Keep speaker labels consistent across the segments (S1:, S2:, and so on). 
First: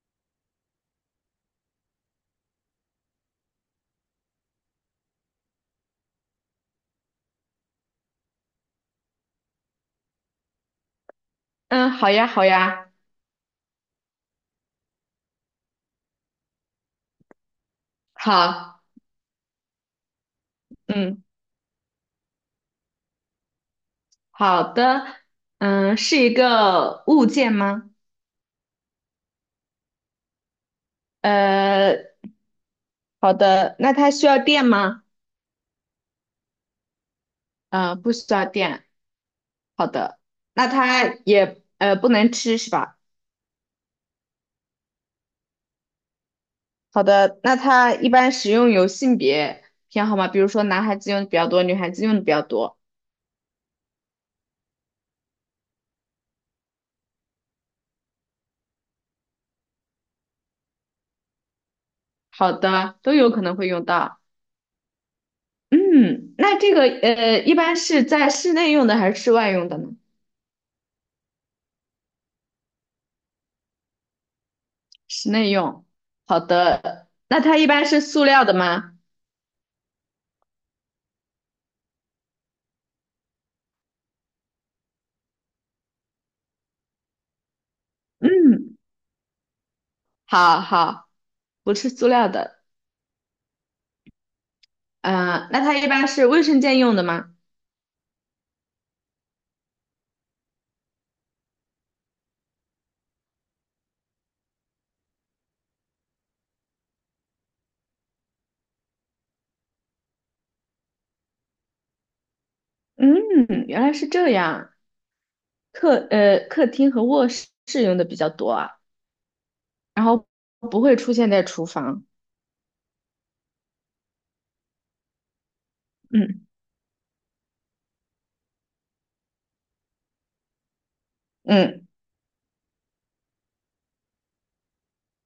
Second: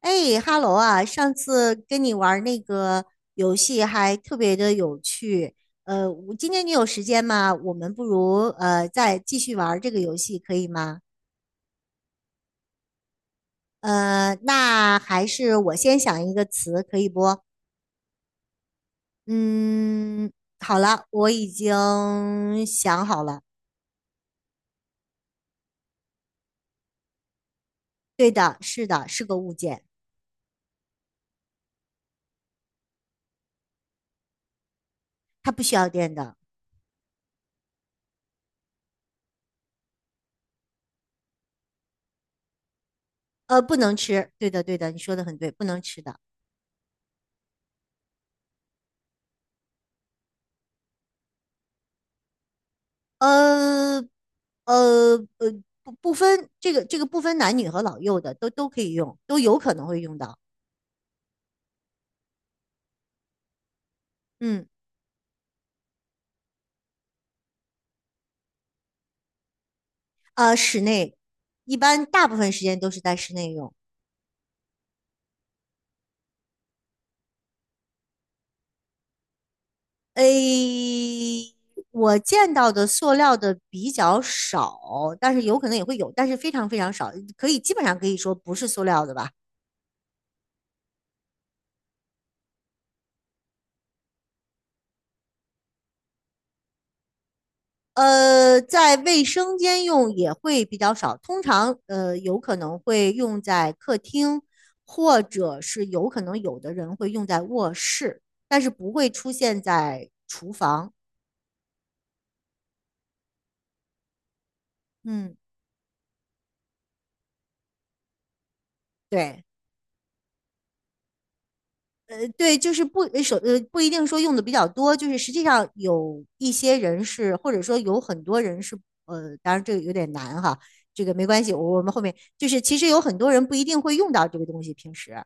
S1: 哎哈喽啊！上次跟你玩儿那个游戏还特别的有趣。我今天你有时间吗？我们不如再继续玩儿这个游戏，可以吗？
S2: 嗯，好呀，好呀，
S1: 那还是我先想一个词，可以不？
S2: 好，
S1: 嗯，好了，
S2: 嗯，
S1: 我已经想好了。
S2: 好的，嗯，是一个物件吗？
S1: 对的，是的，是个物件，
S2: 呃，好的，那它需要电吗？
S1: 它不需要电的。
S2: 不需要电。好的，那它也不能吃是吧？
S1: 呃，不能吃。对的，对的，你说的很对，不能吃的。
S2: 好的，那它一般使用有性别偏好吗？比如说男孩子用的比较多，女孩子用的比较多。
S1: 呃呃呃，不分这个不分男女和老幼的，都可以用，都有可能会用到。
S2: 好的，都有可能会用到。
S1: 嗯，
S2: 嗯，那这个一般是在室内用的还是室外用的呢？
S1: 啊，室内一般大部分时间都是在室内用。
S2: 室内用。好的，那它一般是塑料的吗？
S1: 诶，我见到的塑料的比较少，但是有可能也会有，但是非常非常少，可以基本上可以说不是
S2: 嗯，
S1: 塑料的吧。
S2: 好好，不是塑料的。嗯，那它一般是卫生间用的吗？
S1: 在卫生间用也会比较少，通常有可能会用在客厅，或者是有可能有的人会用在卧室，但是不会出现在厨房。
S2: 嗯，原来是这样。
S1: 嗯，
S2: 客厅和卧室用的比较多啊，
S1: 对，
S2: 然后不会出现在厨房。
S1: 对，就是不一定说用的比较多，就是实际上有
S2: 嗯
S1: 一些人是，或者说有很多人是，当然这个有点难哈，这个没关系，我我
S2: 嗯，
S1: 们后面就是其实有很多人不一定会用到这个东西，平时。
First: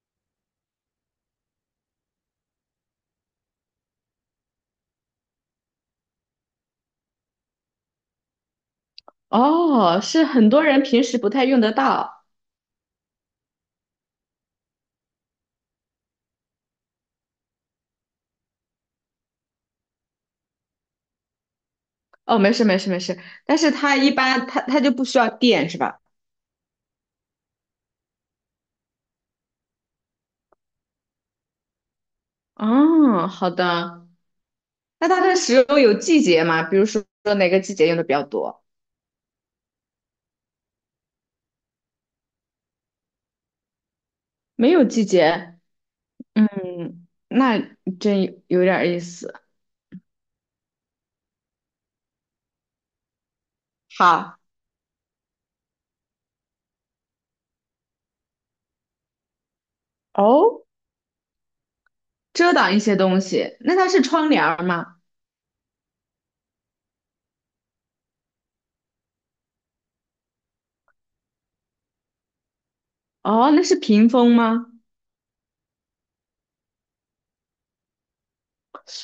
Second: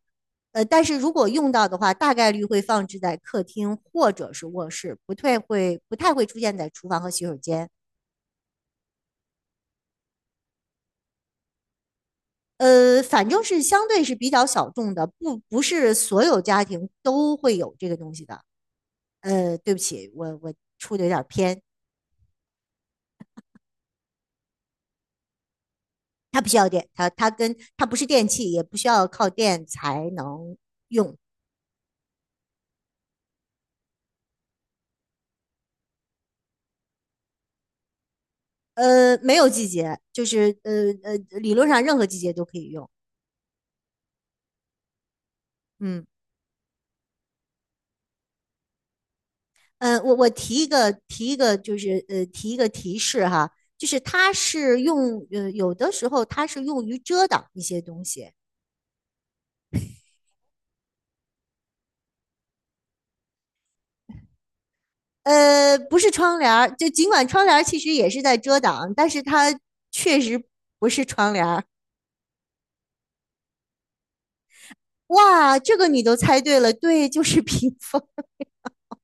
S1: 但是如果用到的话，大概率会放置在客厅或者是卧室，不太会出现在厨房和洗手间。
S2: 哦，是很多人平时不太用得到。
S1: 反正是相对是比较小众的，不是所有家庭都会有这个东西的。呃，对不起，我出的有点偏，
S2: 哦，没事没事没事，但是它一般它就不需要电是吧？
S1: 它不需要电，它跟它不是电器，也不需要靠电才能用。
S2: 哦，好的。那它的石榴有季节吗？比如说哪个季节用的比较多？
S1: 没有季节，就是理论上任何季节都可以用。
S2: 没有季节，
S1: 嗯。
S2: 嗯，那真有点儿意思。
S1: 嗯，我我提一个提一个，就是提一个提示哈，就是它
S2: 好，
S1: 是用呃，有的时候它是用于遮挡一些东西，
S2: 哦，遮挡一些东西，那它是窗帘儿吗？
S1: 呃，不是窗帘儿，就尽管窗帘儿其实也是在遮挡，但是它确实不是窗帘儿。
S2: 哦，那是屏风吗？
S1: 哇，这个你都猜对了，对，就是 屏风。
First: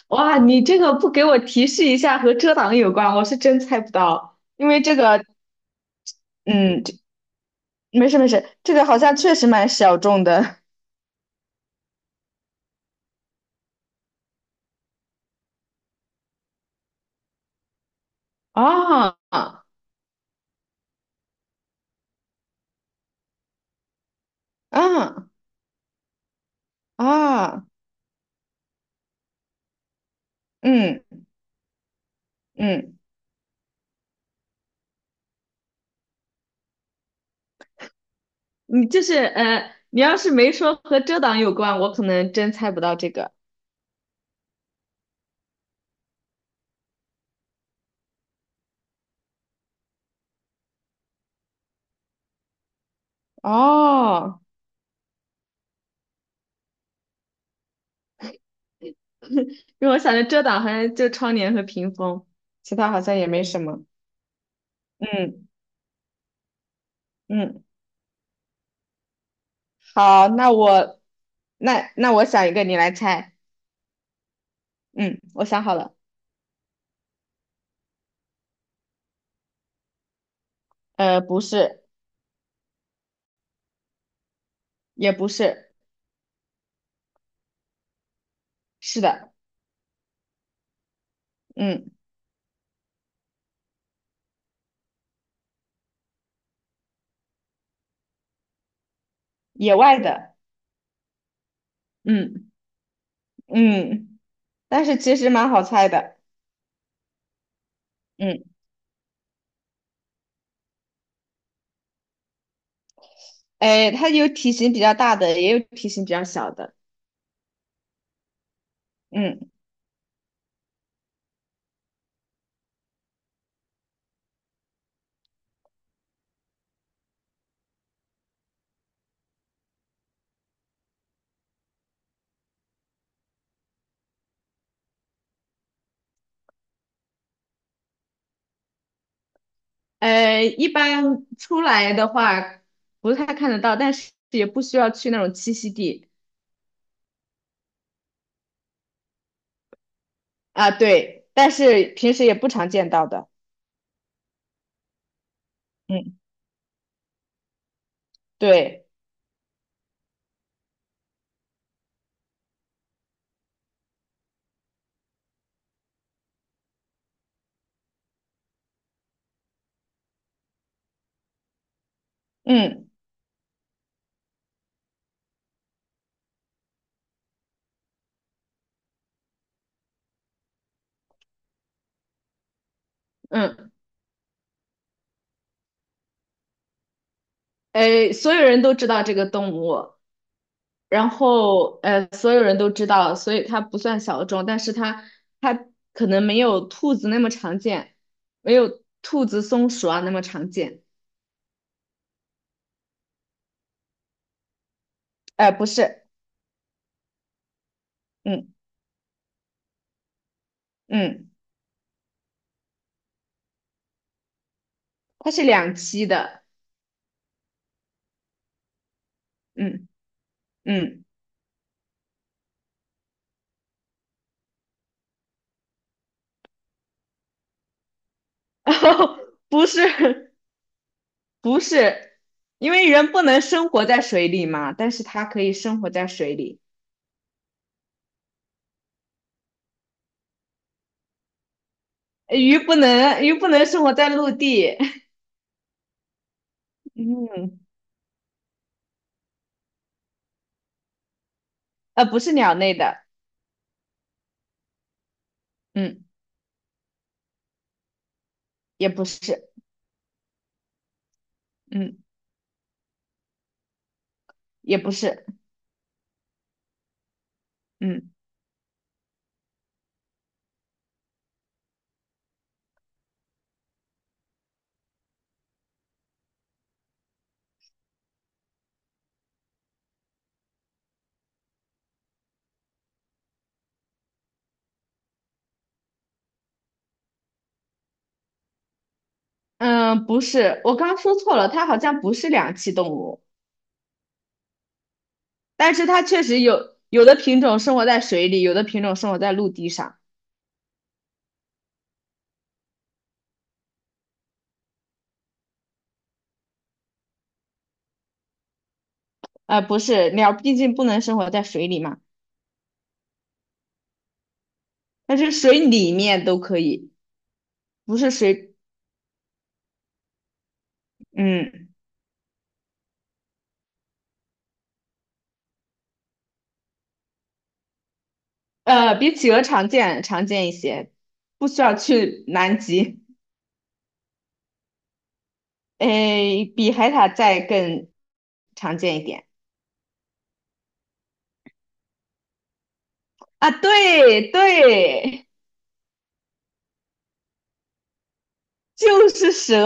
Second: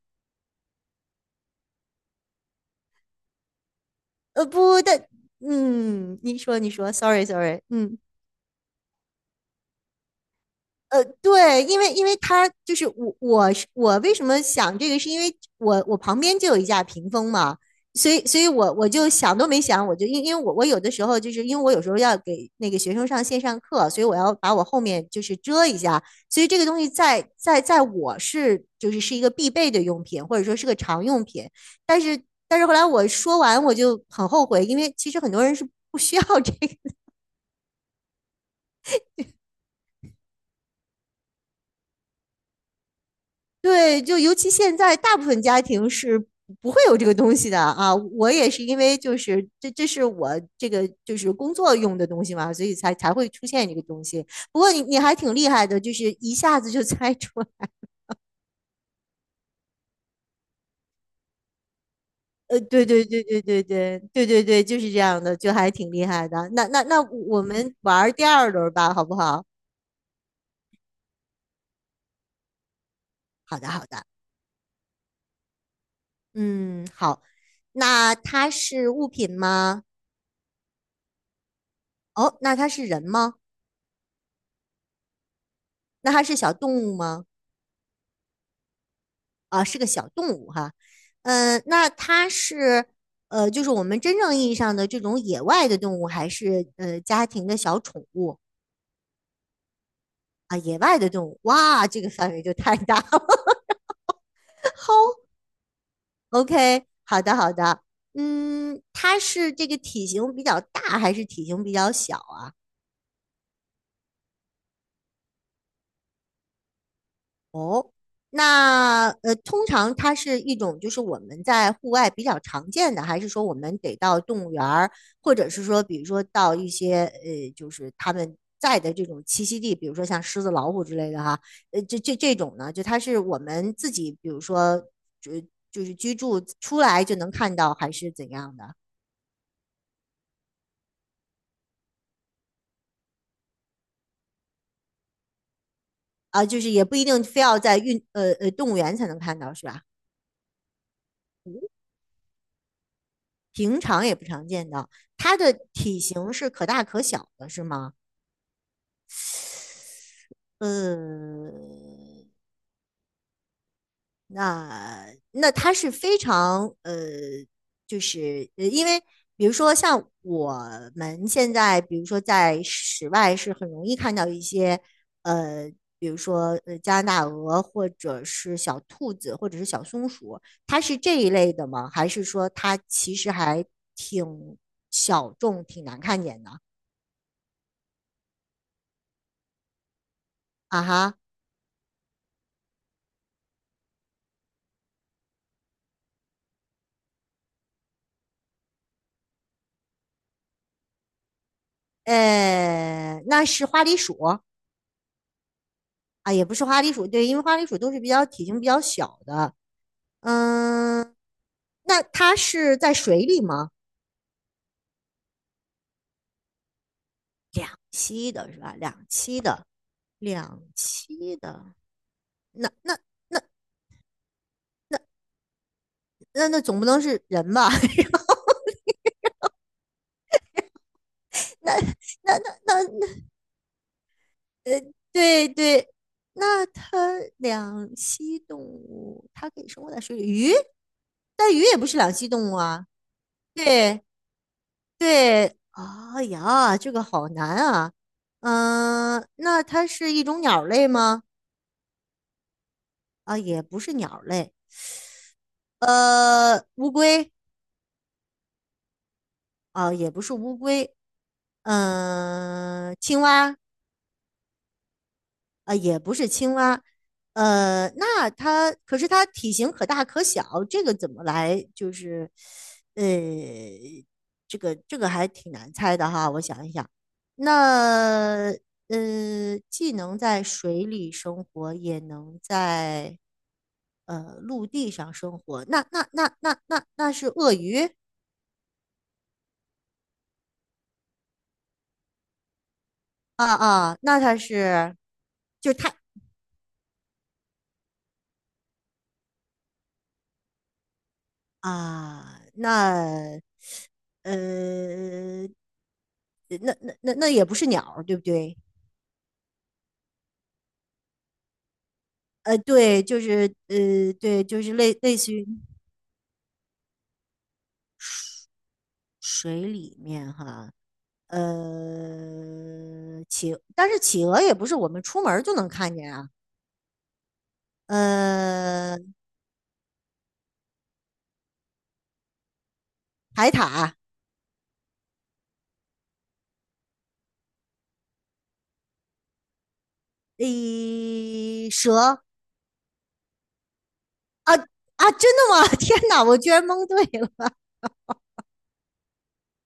S2: 哇，你这个不给我提示一下和遮挡有关，我是真猜不到，
S1: 呃，
S2: 因
S1: 不，
S2: 为这
S1: 但
S2: 个，
S1: 嗯，你说你
S2: 嗯，
S1: 说，sorry sorry，嗯。
S2: 没事没事，这个好像确实蛮小众的。
S1: 呃，对，因为他就是我，我是我为什么想这个，是因为我我旁边就有一架屏风嘛，所以我就
S2: 啊
S1: 想都没
S2: 啊
S1: 想，我就因为我我有的时候就是因为我有时候要给那个学生上线上课，所以我要把我后面就是遮一下，所以这个东西在在
S2: 啊，
S1: 在我是一个必备的用品，或者说是个常用
S2: 嗯
S1: 品，但是但是后来
S2: 嗯。
S1: 我说完我就很后悔，因为其实很多人是不需要这
S2: 你要是没说和遮挡有关，我可能真猜不到这个
S1: 对，就尤其现在大部分家庭是不会有这个东西的啊。我也是因为这是我这个就是工作用的东西嘛，所以才会出现这个东西。
S2: 哦。
S1: 不过你还挺厉害的，就是一下子就 猜出来
S2: 因为我想着遮挡好像就窗帘和屏风，其
S1: 对
S2: 他好
S1: 对
S2: 像
S1: 对
S2: 也
S1: 对
S2: 没
S1: 对
S2: 什么。
S1: 对对对对，就是这样的，
S2: 嗯
S1: 就还挺厉害的。那我
S2: 嗯，
S1: 们玩第二轮吧，好不好？
S2: 好，那我我想一个，你来猜。
S1: 好的好的，
S2: 嗯，我想好了。
S1: 嗯好。那它是物品吗？
S2: 不是，
S1: 哦，那它是人吗？
S2: 也不是，
S1: 那它是小动物吗？
S2: 是的，
S1: 是个小动物哈。嗯，那
S2: 嗯，
S1: 它是就是我们真正意义上的这种野外的动物，还是家庭的小宠物
S2: 野外的，
S1: 啊？野外的动物，哇，这个范围
S2: 嗯
S1: 就太大了。
S2: 嗯，但是
S1: 好
S2: 其实蛮好猜的，
S1: OK，好的好的，
S2: 嗯，
S1: 嗯，它是这个体型比较大还是体型比较小啊？
S2: 哎，它有体型比较大的，也有体型比较小的，
S1: 那
S2: 嗯。
S1: 通常它是一种，就是我们在户外比较常见的，还是说我们得到动物园儿，或者是说，比如说到一些就是他们在的这种栖息地，比如说像狮子、老虎之类的哈，这种呢，就它是我们自己，比如说就就是居住出来就能看到，还是怎样的
S2: 一般出来的话不太看得到，但是也不需要去那种栖息地
S1: 啊？就是也不一定非要在动物园才能看到，是吧？
S2: 啊，对，但是平时也不常见到的，
S1: 平常也不常见到，它的体
S2: 嗯，
S1: 型是可大可小的，是吗？
S2: 对，
S1: 呃，那那它是非常呃，因为比如说像我们现在，比如说在
S2: 嗯
S1: 室外是很容易看到一些呃，比如说加拿大鹅或者是小兔子或者是小松鼠，它是这一类的吗？还是说它其实还
S2: 嗯，
S1: 挺小众、挺难看见的？
S2: 所有人都知道这个动物，
S1: 啊
S2: 然
S1: 哈，
S2: 后所有人都知道，所以它不算小众，但是它可能没有兔子那么常见，没有兔子、松鼠啊那么常见，
S1: 那是花栗鼠。
S2: 不是，
S1: 啊，也不是花栗鼠，对，因为花栗鼠都是比较体
S2: 嗯
S1: 型比较小的。嗯，
S2: 嗯，
S1: 那它是在水里吗？
S2: 它是两栖的，
S1: 两栖的是吧？两栖的，
S2: 嗯
S1: 两
S2: 嗯。
S1: 栖的，那那那那总不能是人吧？
S2: 哦，不是不
S1: 那
S2: 是，
S1: 那那
S2: 因
S1: 那，
S2: 为人
S1: 那
S2: 不能生活在水里嘛，但是它可
S1: 对
S2: 以生
S1: 对，
S2: 活在水里。
S1: 那它两栖动物，它可以生活在水里，鱼，但鱼也不是两栖动物
S2: 鱼不
S1: 啊。
S2: 能生活
S1: 对，
S2: 在陆地，
S1: 对，哎呀，这 个好难
S2: 嗯，
S1: 啊。嗯、那它是一种鸟类吗？
S2: 不是鸟类的，
S1: 啊，也不是鸟类。
S2: 嗯，
S1: 呃，乌龟
S2: 也不是，
S1: 啊，也不是乌龟。
S2: 嗯，
S1: 嗯、青蛙
S2: 也不是，
S1: 呃，也不是青蛙，
S2: 嗯
S1: 那它可是它体型可大可小，这个怎么来就是，呃，这个这个还挺难猜的哈，我想一想，那既能在水里生活，也能在陆地上生活，那是鳄鱼
S2: 嗯，不是，我刚刚说错了，它好像不是两栖动物，
S1: 啊啊，那它是，就是
S2: 但是
S1: 它
S2: 它确实有的品种生活在水里，有的品种生活在陆地上。
S1: 啊，那呃，呃那也不是鸟儿，对不对？
S2: 不是，鸟毕竟不能生活在水里嘛，
S1: 呃，对，就是对，就是类
S2: 但是
S1: 似于
S2: 水里面都可以，不是水，
S1: 水里面哈，
S2: 嗯，
S1: 但是企鹅也不是我们出门儿就能看见啊，呃，
S2: 比企鹅常见一些，不需要去南极，
S1: 海獭，
S2: 诶，比海獭再更常见一点
S1: 诶，蛇
S2: 啊，对
S1: 啊啊，
S2: 对，
S1: 真的吗？天哪，我居然蒙对了。
S2: 就是蛇，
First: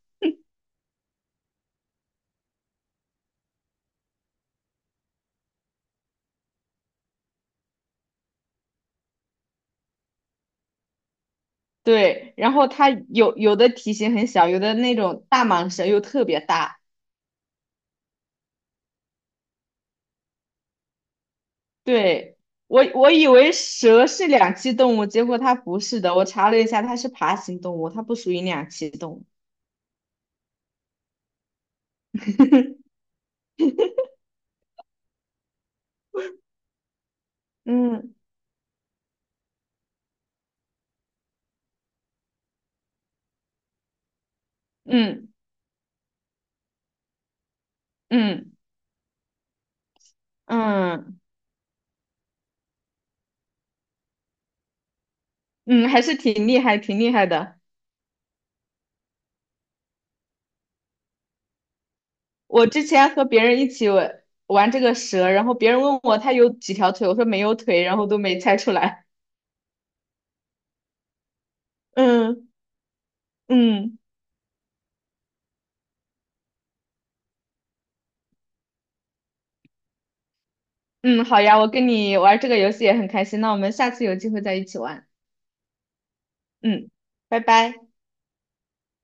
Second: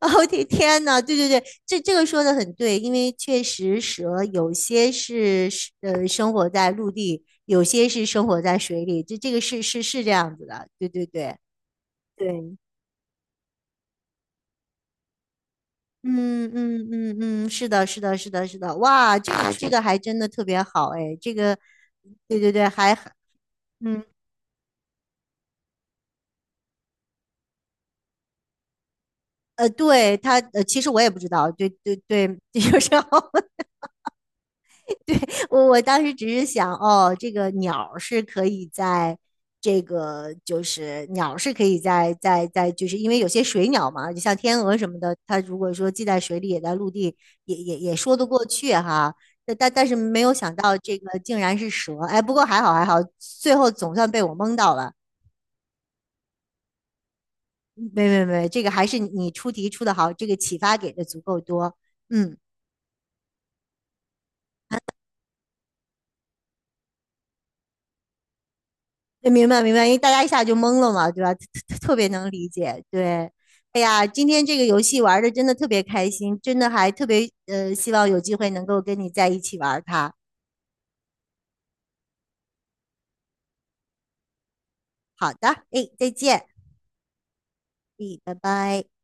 S1: 哦，天呐，对对对，这个说的很对，因为确实蛇有些是生活在陆地，有些是生活在水里，这个是这样子的，对对对
S2: 对，然
S1: 对，
S2: 后它有的体型很小，有的那种大蟒蛇又特别
S1: 嗯
S2: 大，
S1: 嗯嗯嗯，是的，是的，是的，是的，哇，这个这个还真的特别好哎，这个，对
S2: 对，
S1: 对对，
S2: 我
S1: 还
S2: 我以为
S1: 嗯
S2: 蛇是两栖动物，结果它不是的，我查了一下，它是爬行动物，它不属于两栖动物，
S1: 对它其实我也不知道，对对对，有时 候我当时只是想，哦，这个鸟
S2: 嗯
S1: 是可以在这个就是鸟是可以在，就是因为有些水鸟嘛，就像天鹅什么的，
S2: 嗯
S1: 它如果说既在水里也在陆地，也说得
S2: 嗯
S1: 过
S2: 嗯。
S1: 去哈。但是没有想到这个
S2: 嗯
S1: 竟然是蛇，哎，不过还好还好，最后总算被我蒙到了。
S2: 嗯，还是挺厉害，挺厉害的。
S1: 没，这个还是你出题出的好，这个启发给的足够多。嗯。
S2: 我之前和别人一起玩玩这个蛇，然后别人问我它有几条腿，我说没有腿，然后都没猜出来。
S1: 对，明白明白，因为大家一下就懵了嘛，对吧？特 别能理
S2: 嗯
S1: 解。对，哎
S2: 嗯
S1: 呀，今天这个游戏玩的真的特别开心，真的还特别希望有机会能够跟你在一起玩它。
S2: 嗯，好呀，我跟你玩这个游戏也很开心，那我们下次有机会再一起玩。
S1: 好的，哎，再见，
S2: 嗯，拜拜。
S1: 哎，拜拜。